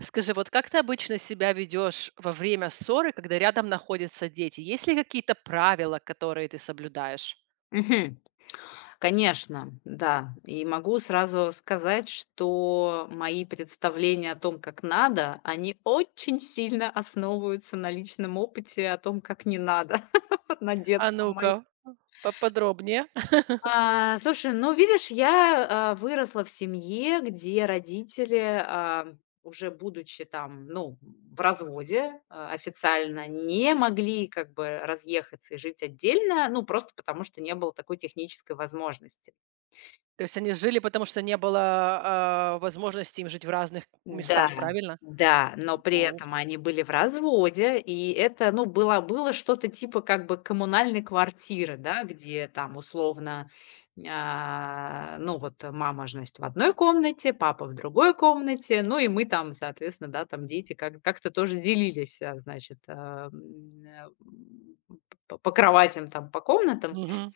Скажи, вот как ты обычно себя ведешь во время ссоры, когда рядом находятся дети? Есть ли какие-то правила, которые ты соблюдаешь? Мгм. Конечно, да. И могу сразу сказать, что мои представления о том, как надо, они очень сильно основываются на личном опыте о том, как не надо, на А детском моем. ну-ка, поподробнее. Слушай, ну видишь, я, выросла в семье, где родители, а, уже будучи там, ну, в разводе, официально, не могли как бы разъехаться и жить отдельно, ну, просто потому что не было такой технической возможности. То есть они жили, потому что не было возможности им жить в разных Да, местах, правильно? да, но при Ух. этом они были в разводе, и это, ну, было что-то типа как бы коммунальной квартиры, да, где там условно, ну, вот мама, значит, в одной комнате, папа в другой комнате, ну, и мы там, соответственно, да, там дети как-то тоже делились, значит, по кроватям, там, по комнатам. Мгм.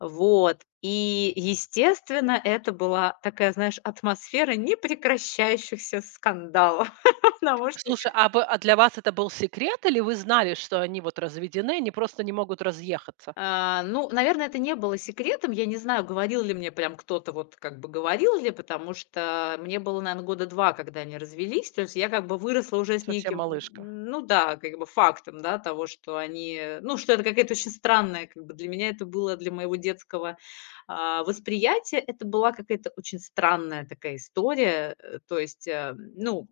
Вот. И, естественно, это была такая, знаешь, атмосфера непрекращающихся скандалов, потому. Слушай, а для вас это был секрет или вы знали, что они вот разведены, они просто не могут разъехаться? Ну, наверное, это не было секретом. Я не знаю, говорил ли мне прям кто-то, вот как бы говорил ли, потому что мне было, наверное, года 2, когда они развелись. То есть я как бы выросла уже с Совсем неким, малышка. Ну да, как бы фактом, да, того, что они, ну, что это какая-то очень странная, как бы для меня это было, для моего детского восприятия, это была какая-то очень странная такая история. То есть, ну,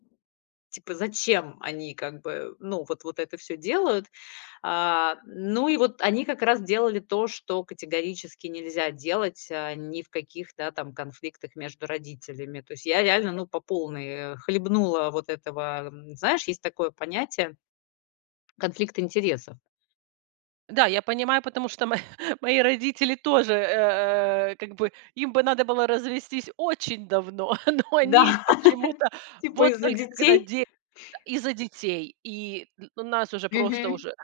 типа, зачем они как бы, ну, вот это все делают. Ну и вот они как раз делали то, что категорически нельзя делать, ни в каких, да, там конфликтах между родителями. То есть я реально, ну, по полной, хлебнула вот этого, знаешь, есть такое понятие — конфликт интересов. Да, я понимаю, потому что мо мои родители тоже, как бы им бы надо было развестись очень давно, но Да, они почему-то типа вот из-за только когда детей. де из-за детей, и у нас уже просто Мгм. уже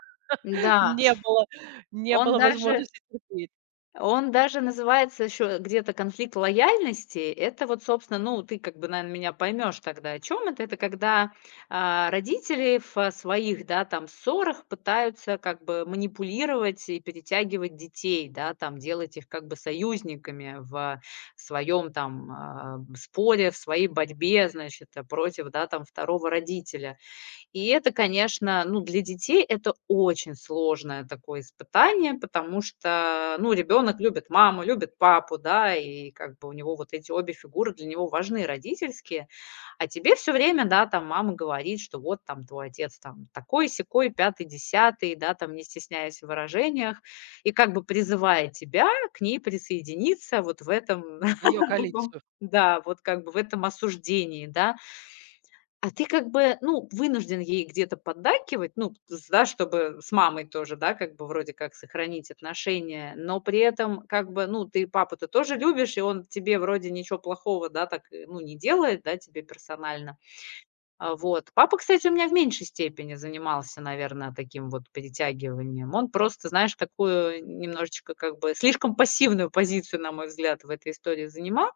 Да, не было не он было даже возможности терпеть он даже называется еще где-то "Конфликт лояльности". Это вот, собственно, ну, ты как бы, наверное, меня поймешь тогда, о чем это. Это когда, родители в своих, да, там ссорах пытаются как бы манипулировать и перетягивать детей, да, там делать их как бы союзниками в своем там, споре, в своей борьбе, значит, против, да, там второго родителя. И это, конечно, ну, для детей это очень сложное такое испытание, потому что, ну, ребенок любит маму, любит папу, да, и как бы у него вот эти обе фигуры для него важны, родительские. А тебе все время, да, там мама говорит, что вот там твой отец там такой, сякой, пятый, десятый, да, там не стесняясь в выражениях, и как бы призывая тебя к ней присоединиться вот в этом в ее таком, коалицию. да, вот как бы в этом осуждении, да, а ты как бы, ну, вынужден ей где-то поддакивать, ну, с да, чтобы с мамой тоже, да, как бы вроде как сохранить отношения, но при этом как бы, ну, ты папу-то тоже любишь, и он тебе вроде ничего плохого, да, так, ну, не делает, да, тебе персонально. Вот. Папа, кстати, у меня в меньшей степени занимался, наверное, таким вот перетягиванием. Он просто, знаешь, такую немножечко как бы слишком пассивную позицию, на мой взгляд, в этой истории занимал.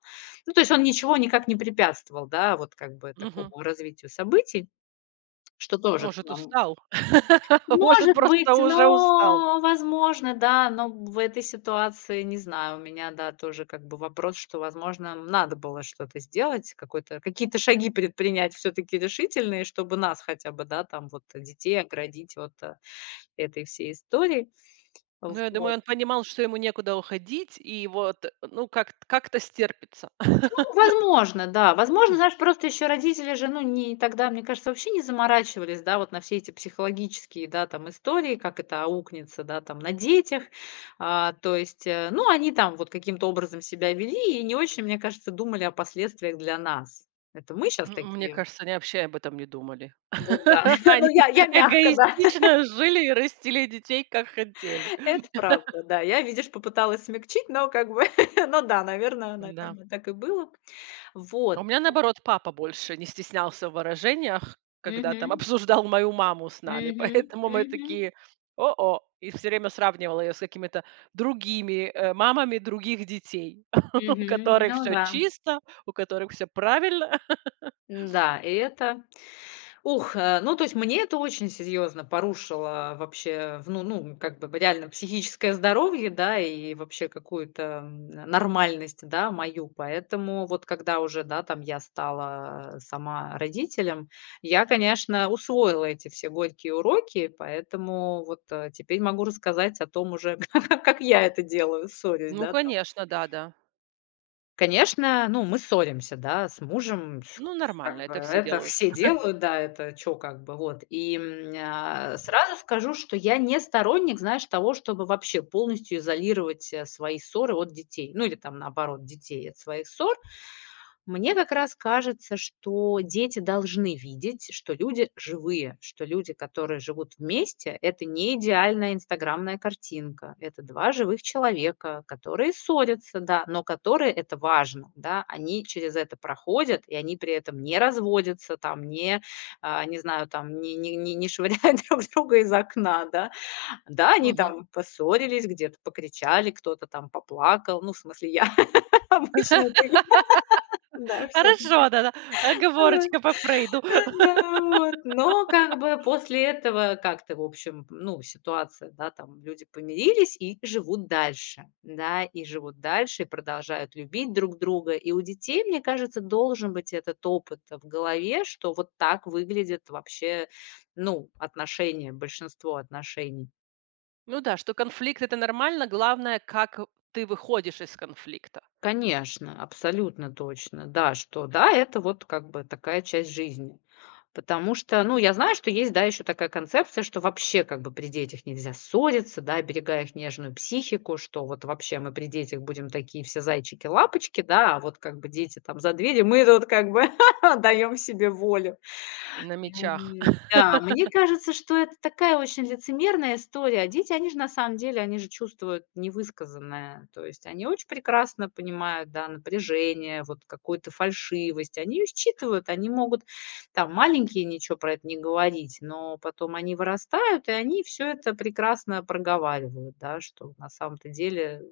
Ну, то есть он ничего никак не препятствовал, да, вот как бы Мгм. такому развитию событий, что тоже Может, нам устал, может, может просто быть, уже устал. но, возможно, да, но в этой ситуации, не знаю, у меня, да, тоже как бы вопрос, что, возможно, надо было что-то сделать, какой-то, какие-то шаги предпринять все-таки решительные, чтобы нас хотя бы, да, там вот детей оградить от этой всей истории. Ну, я думаю, Вот. он понимал, что ему некуда уходить, и вот, ну, как-то стерпится. Возможно, да. Возможно, знаешь, просто еще родители же, ну, не тогда, мне кажется, вообще не заморачивались, да, вот на все эти психологические, да, там, истории, как это аукнется, да, там, на детях. То есть, ну, они там вот каким-то образом себя вели и не очень, мне кажется, думали о последствиях для нас. Это мы сейчас М, мне такие. кажется, они вообще об этом не думали. Вот, да. Ну, Они я мягко, да. эгоистично жили и растили детей, как хотели. Это правда, да. Я, видишь, попыталась смягчить, но как бы, ну да, наверное, Да. наверное, так и было. А у Вот. меня, наоборот, папа больше не стеснялся в выражениях, когда там Мгм. обсуждал мою маму с нами. Мгм. Поэтому мы Мгм. такие: "О-о!" И все время сравнивал ее с какими-то другими мамами других детей, у Мгм. которых Ну все да. чисто, у которых все правильно. Да, и это ух, ну, то есть мне это очень серьезно порушило вообще, в ну ну, как бы реально психическое здоровье, да, и вообще какую-то, нормальность, да, мою. Поэтому вот когда уже, да, там я стала сама родителем, я, конечно, усвоила эти все горькие уроки, поэтому вот, теперь могу рассказать о том уже, как я это делаю, ссорюсь, Ну, да, там. конечно, да-да. Конечно, ну, мы ссоримся, да, с мужем, ш Ну, нормально, как бы это все это делают. все делают, да, это чё как бы, вот. И, сразу скажу, что я не сторонник, знаешь, того, чтобы вообще полностью изолировать, свои ссоры от детей. Ну, или там наоборот, детей от своих ссор. Мне как раз кажется, что дети должны видеть, что люди живые, что люди, которые живут вместе, это не идеальная инстаграмная картинка. Это два живых человека, которые ссорятся, да, но которые это важно, да, они через это проходят, и они при этом не разводятся, там, не, не знаю, там, не швыряют друг друга из окна, да. Да, они там поссорились, где-то покричали, кто-то там поплакал, ну, в смысле, я обычно это я. Да, все. Хорошо, да-да. Э, э, Оговорочка по Фрейду. да, вот. Но как бы после этого как-то, в общем, ну, ситуация, да, там люди помирились и живут дальше, да, и живут дальше, и продолжают любить друг друга. И у детей, мне кажется, должен быть этот опыт в голове, что вот так выглядит вообще, ну, отношения, большинство отношений. Ну да, что конфликт — это нормально, главное, как ты выходишь из конфликта Конечно, абсолютно точно. Да, что да, это вот как бы такая часть жизни. Потому что, ну, я знаю, что есть, да, еще такая концепция, что вообще как бы при детях нельзя ссориться, да, берегая их нежную психику, что вот вообще мы при детях будем такие все зайчики-лапочки, да, а вот как бы дети там за дверью, мы тут как бы даем себе волю. на мечах. Да, мне кажется, что это такая очень лицемерная история. А дети, они же на самом деле, они же чувствуют невысказанное. То есть они очень прекрасно понимают, да, напряжение, вот какую-то фальшивость. Они её считывают, они могут, там, маленькие ничего про это не говорить, но потом они вырастают, и они все это прекрасно проговаривают, да, что на самом-то деле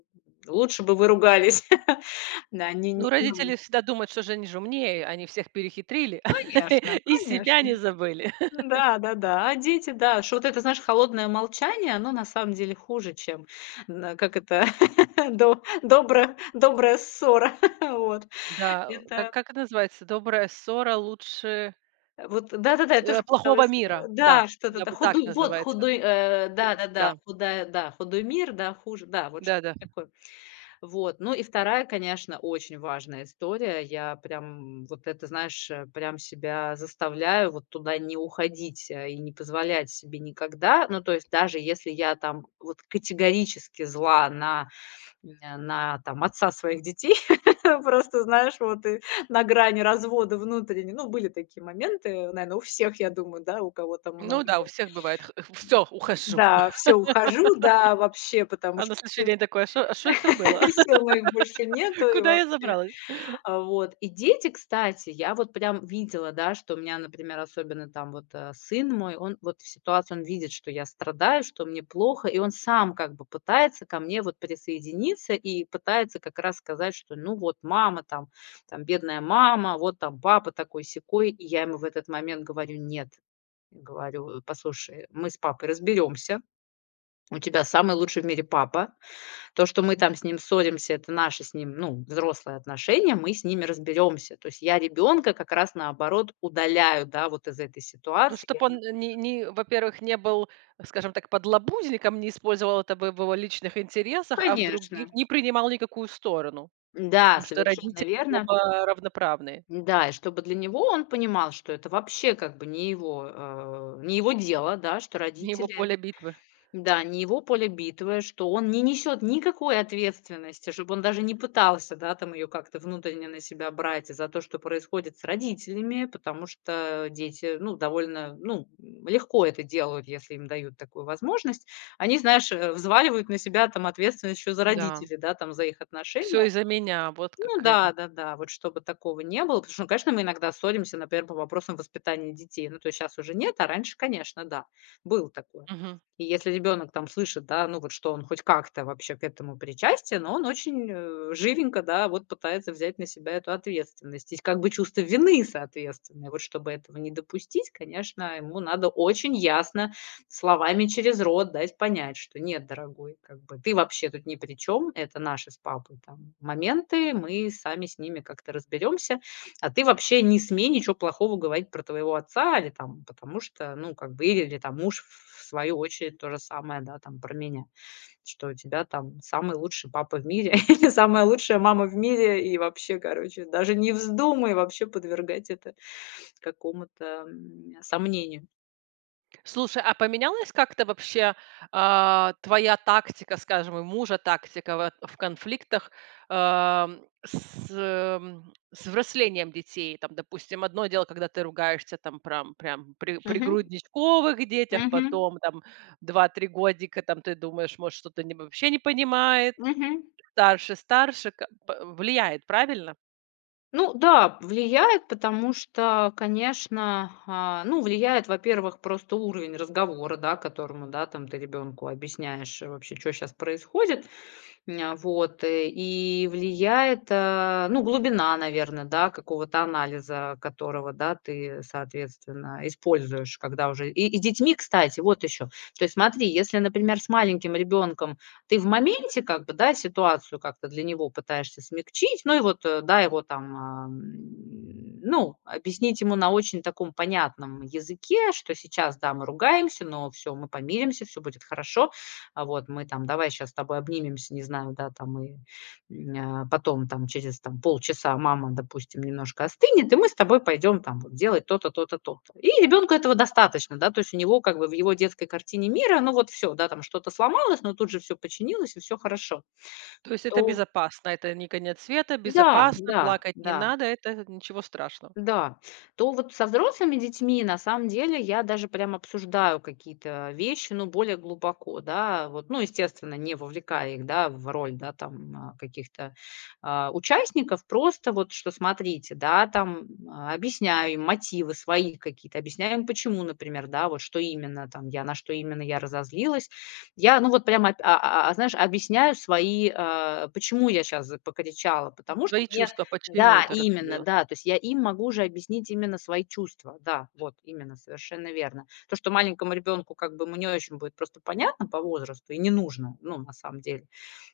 лучше бы вы ругались. Да, не Ну, не родители не всегда думают, что же они же умнее, они всех перехитрили конечно, и себя конечно. не забыли. Да-да-да. А дети, да, что вот это, знаешь, холодное молчание, оно на самом деле хуже, чем, н как это, до добра добрая ссора. Вот. Да, Это как это называется? "Добрая ссора лучше, вот да-да-да, я э, тоже плохого пыталась, мира". Да, да, что-то да, та вот так худой вот называется. худой, У да, да-да-да, худая, да, худой мир, да, хуже, да, вот что да-да. такое. Вот. Ну и вторая, конечно, очень важная история. Я прям вот это, знаешь, прям себя заставляю вот туда не уходить, и не позволять себе никогда. Ну, то есть даже если я там вот категорически зла на там отца своих детей, просто, знаешь, вот и на грани развода внутренне. Ну, были такие моменты, наверное, у всех, я думаю, да, у кого там Ну много да, у лет. всех бывает: "Все, ухожу". Да, все, ухожу, да, вообще, потому А на что следующий день такое: "А шо а это было? сил моих больше нету и Куда я вообще. забралась?" Вот. И дети, кстати, я вот прям видела, да, что у меня, например, особенно там вот, сын мой, он вот в ситуации, он видит, что я страдаю, что мне плохо, и он сам как бы пытается ко мне вот присоединиться и пытается как раз сказать, что ну вот мама там, там бедная мама, вот там папа такой-сякой. И я ему в этот момент говорю: "Нет". Говорю: "Послушай, мы с папой разберемся. У тебя самый лучший в мире папа. То, что мы там с ним ссоримся, это наши с ним, ну, взрослые отношения, мы с ними разберемся". То есть я ребенка как раз, наоборот, удаляю, да, вот из этой Ну, ситуации. Я чтобы он на э, не не, во-первых, не был, скажем так, подлабузником, не использовал это в его личных интересах, а в других Конечно. не принимал никакую сторону, Да, потому что совершенно родители верно. оба равноправные. Да, и чтобы для него он понимал, что это вообще как бы не его, не его дело, да, что Не его родители. поле битвы. Да, не его поле битвы, что он не несет никакой ответственности, чтобы он даже не пытался, да, там ее как-то внутренне на себя брать за то, что происходит с родителями, потому что дети, ну, довольно, ну, легко это делают, если им дают такую возможность. Они, знаешь, взваливают на себя там ответственность еще за Да. родителей, да, там за их Все отношения. из-за меня", вот Ну как да, это. да-да, вот чтобы такого не было, потому что, ну, конечно, мы иногда ссоримся, например, по вопросам воспитания детей. Ну, то есть сейчас уже нет, а раньше, конечно, да, было такое. Мгм. И если ребенок там слышит, да, ну вот что он хоть как-то вообще к этому причастен, но он очень, живенько, да, вот пытается взять на себя эту ответственность. И как бы чувство вины соответственно. Вот чтобы этого не допустить, конечно, ему надо очень ясно словами через рот дать понять, что нет, дорогой, как бы ты вообще тут ни при чём, это наши с папой там моменты, мы сами с ними как-то разберемся. А ты вообще не смей ничего плохого говорить про твоего отца или там, потому что, ну, как бы, или там муж в свою очередь то же самое, да, там про меня, что у тебя там самый лучший папа в мире или самая лучшая мама в мире, и вообще, короче, даже не вздумай вообще подвергать это какому-то, сомнению. Слушай, а поменялась как-то вообще, твоя тактика, скажем, и мужа тактика вот в конфликтах, с взрослением детей? Там, допустим, одно дело, когда ты ругаешься там прям при Мгм, грудничковых детях, мгм. потом там два-три годика, там ты думаешь, может, что-то не вообще не понимает, Мгм. Старше, ка п влияет, правильно? Ну да, влияет, потому что, конечно, ну, влияет, во-первых, просто уровень разговора, да, которому, да, там ты ребенку объясняешь, вообще, что сейчас происходит. Вот, и влияет, ну, глубина, наверное, да, какого-то анализа, которого, да, ты, соответственно, используешь, когда уже и с детьми, кстати, вот еще. То есть смотри, если, например, с маленьким ребенком ты в моменте как бы, да, ситуацию как-то для него пытаешься смягчить, ну и вот, да, его там, ну, объяснить ему на очень таком понятном языке, что сейчас, да, мы ругаемся, но все, мы помиримся, все будет хорошо. А вот мы там: "Давай сейчас с тобой обнимемся", не знаю, да, там и, потом там через там полчаса мама, допустим, немножко остынет, и мы с тобой пойдем там вот делать то-то, то-то, то-то. И ребенку этого достаточно, да, то есть у него как бы в его детской картине мира, ну вот все, да, там что-то сломалось, но тут же все починилось и все хорошо. То есть это То безопасно, это не конец света, да, безопасно, да, плакать не да. надо, это ничего страшного. Да, то вот со взрослыми детьми на самом деле я даже прям обсуждаю какие-то вещи, ну, более глубоко, да, вот, ну, естественно, не вовлекая их, да, в роль, да, там, каких-то участников, просто вот, что смотрите, да, там, объясняю им мотивы свои какие-то, объясняю им, почему, например, да, вот, что именно там я, на что именно я разозлилась, я, ну, вот прям, знаешь, объясняю свои, почему я сейчас покричала, потому Твои что мне чувства да, почему-то именно, разозлилась. да. То есть я им могу уже объяснить именно свои чувства. Да, вот именно, совершенно верно. То, что маленькому ребенку как бы ему не очень будет просто понятно по возрасту и не нужно, ну, на самом деле,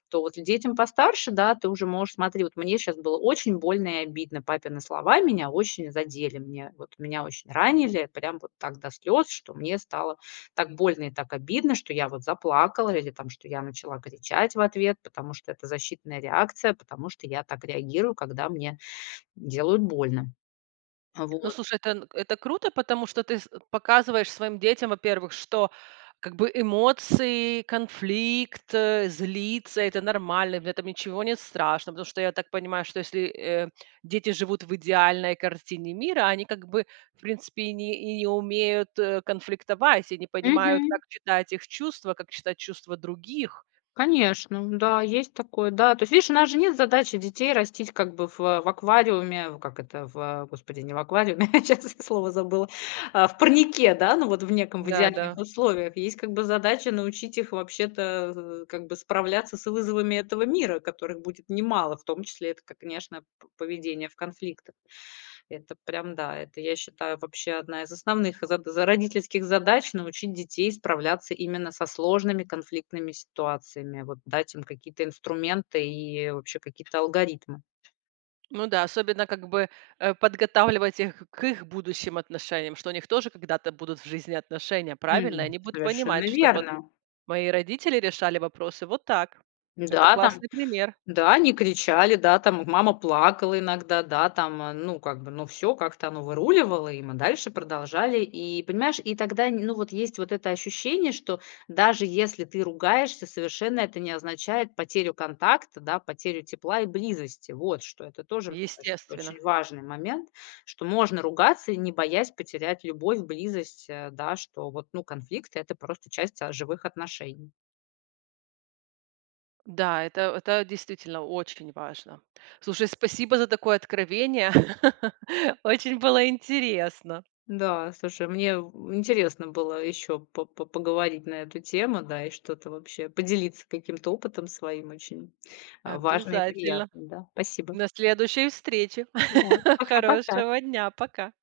то вот детям постарше, да, ты уже можешь, смотри, вот мне сейчас было очень больно и обидно, папины слова меня очень задели, мне, вот меня очень ранили, прям вот так до слез, что мне стало так больно и так обидно, что я вот заплакала или там, что я начала кричать в ответ, потому что это защитная реакция, потому что я так реагирую, когда мне делают больно. Ну, Вот. слушай, это н это круто, потому что ты с показываешь своим детям, во-первых, что как бы эмоции, конфликт, злиться — это нормально, в этом ничего нет страшного. Потому что я так понимаю, что если, дети живут в идеальной картине мира, они как бы, в принципе, и не умеют, конфликтовать, и не понимают, Мгм. как читать их чувства, как читать чувства других. Конечно, да, есть такое, да. То есть, видишь, у нас же нет задачи детей растить как бы в аквариуме, в как это, в господи, не в аквариуме, сейчас слово забыла, в парнике, да, ну вот в неком, в идеальных Да-да. условиях. Есть как бы задача научить их вообще-то, как бы справляться с вызовами этого мира, которых будет немало, в том числе это, к конечно, п поведение в конфликтах. Это прям да, это, я считаю, вообще одна из основных зад за родительских задач — научить детей справляться именно со сложными конфликтными ситуациями. Вот дать им какие-то инструменты и вообще какие-то алгоритмы. Ну да, особенно как бы подготавливать их к их будущим отношениям, что у них тоже когда-то будут в жизни отношения, правильно? И они будут Совершенно понимать, что вот верно. мои родители решали вопросы вот так. Это Да, там классный пример, да, они кричали, да, там мама плакала иногда, да, там, ну, как бы, ну, все как-то оно выруливало, и мы дальше продолжали. И, понимаешь, и тогда, ну, вот есть вот это ощущение, что даже если ты ругаешься, совершенно это не означает потерю контакта, да, потерю тепла и близости. Вот что. Это тоже, мне кажется, очень естественно. важный момент, что можно ругаться, и не боясь потерять любовь, близость, да, что вот, ну, конфликты — это просто часть, живых отношений. Да, это действительно очень важно. Слушай, спасибо за такое откровение. Очень было интересно. Да, слушай, мне в интересно было еще по поговорить на эту тему, да, и что-то вообще поделиться каким-то опытом своим очень, важно и Обязательно. приятно, да. Спасибо. На следующей встрече. Да, пока-пока. Хорошего дня. Пока.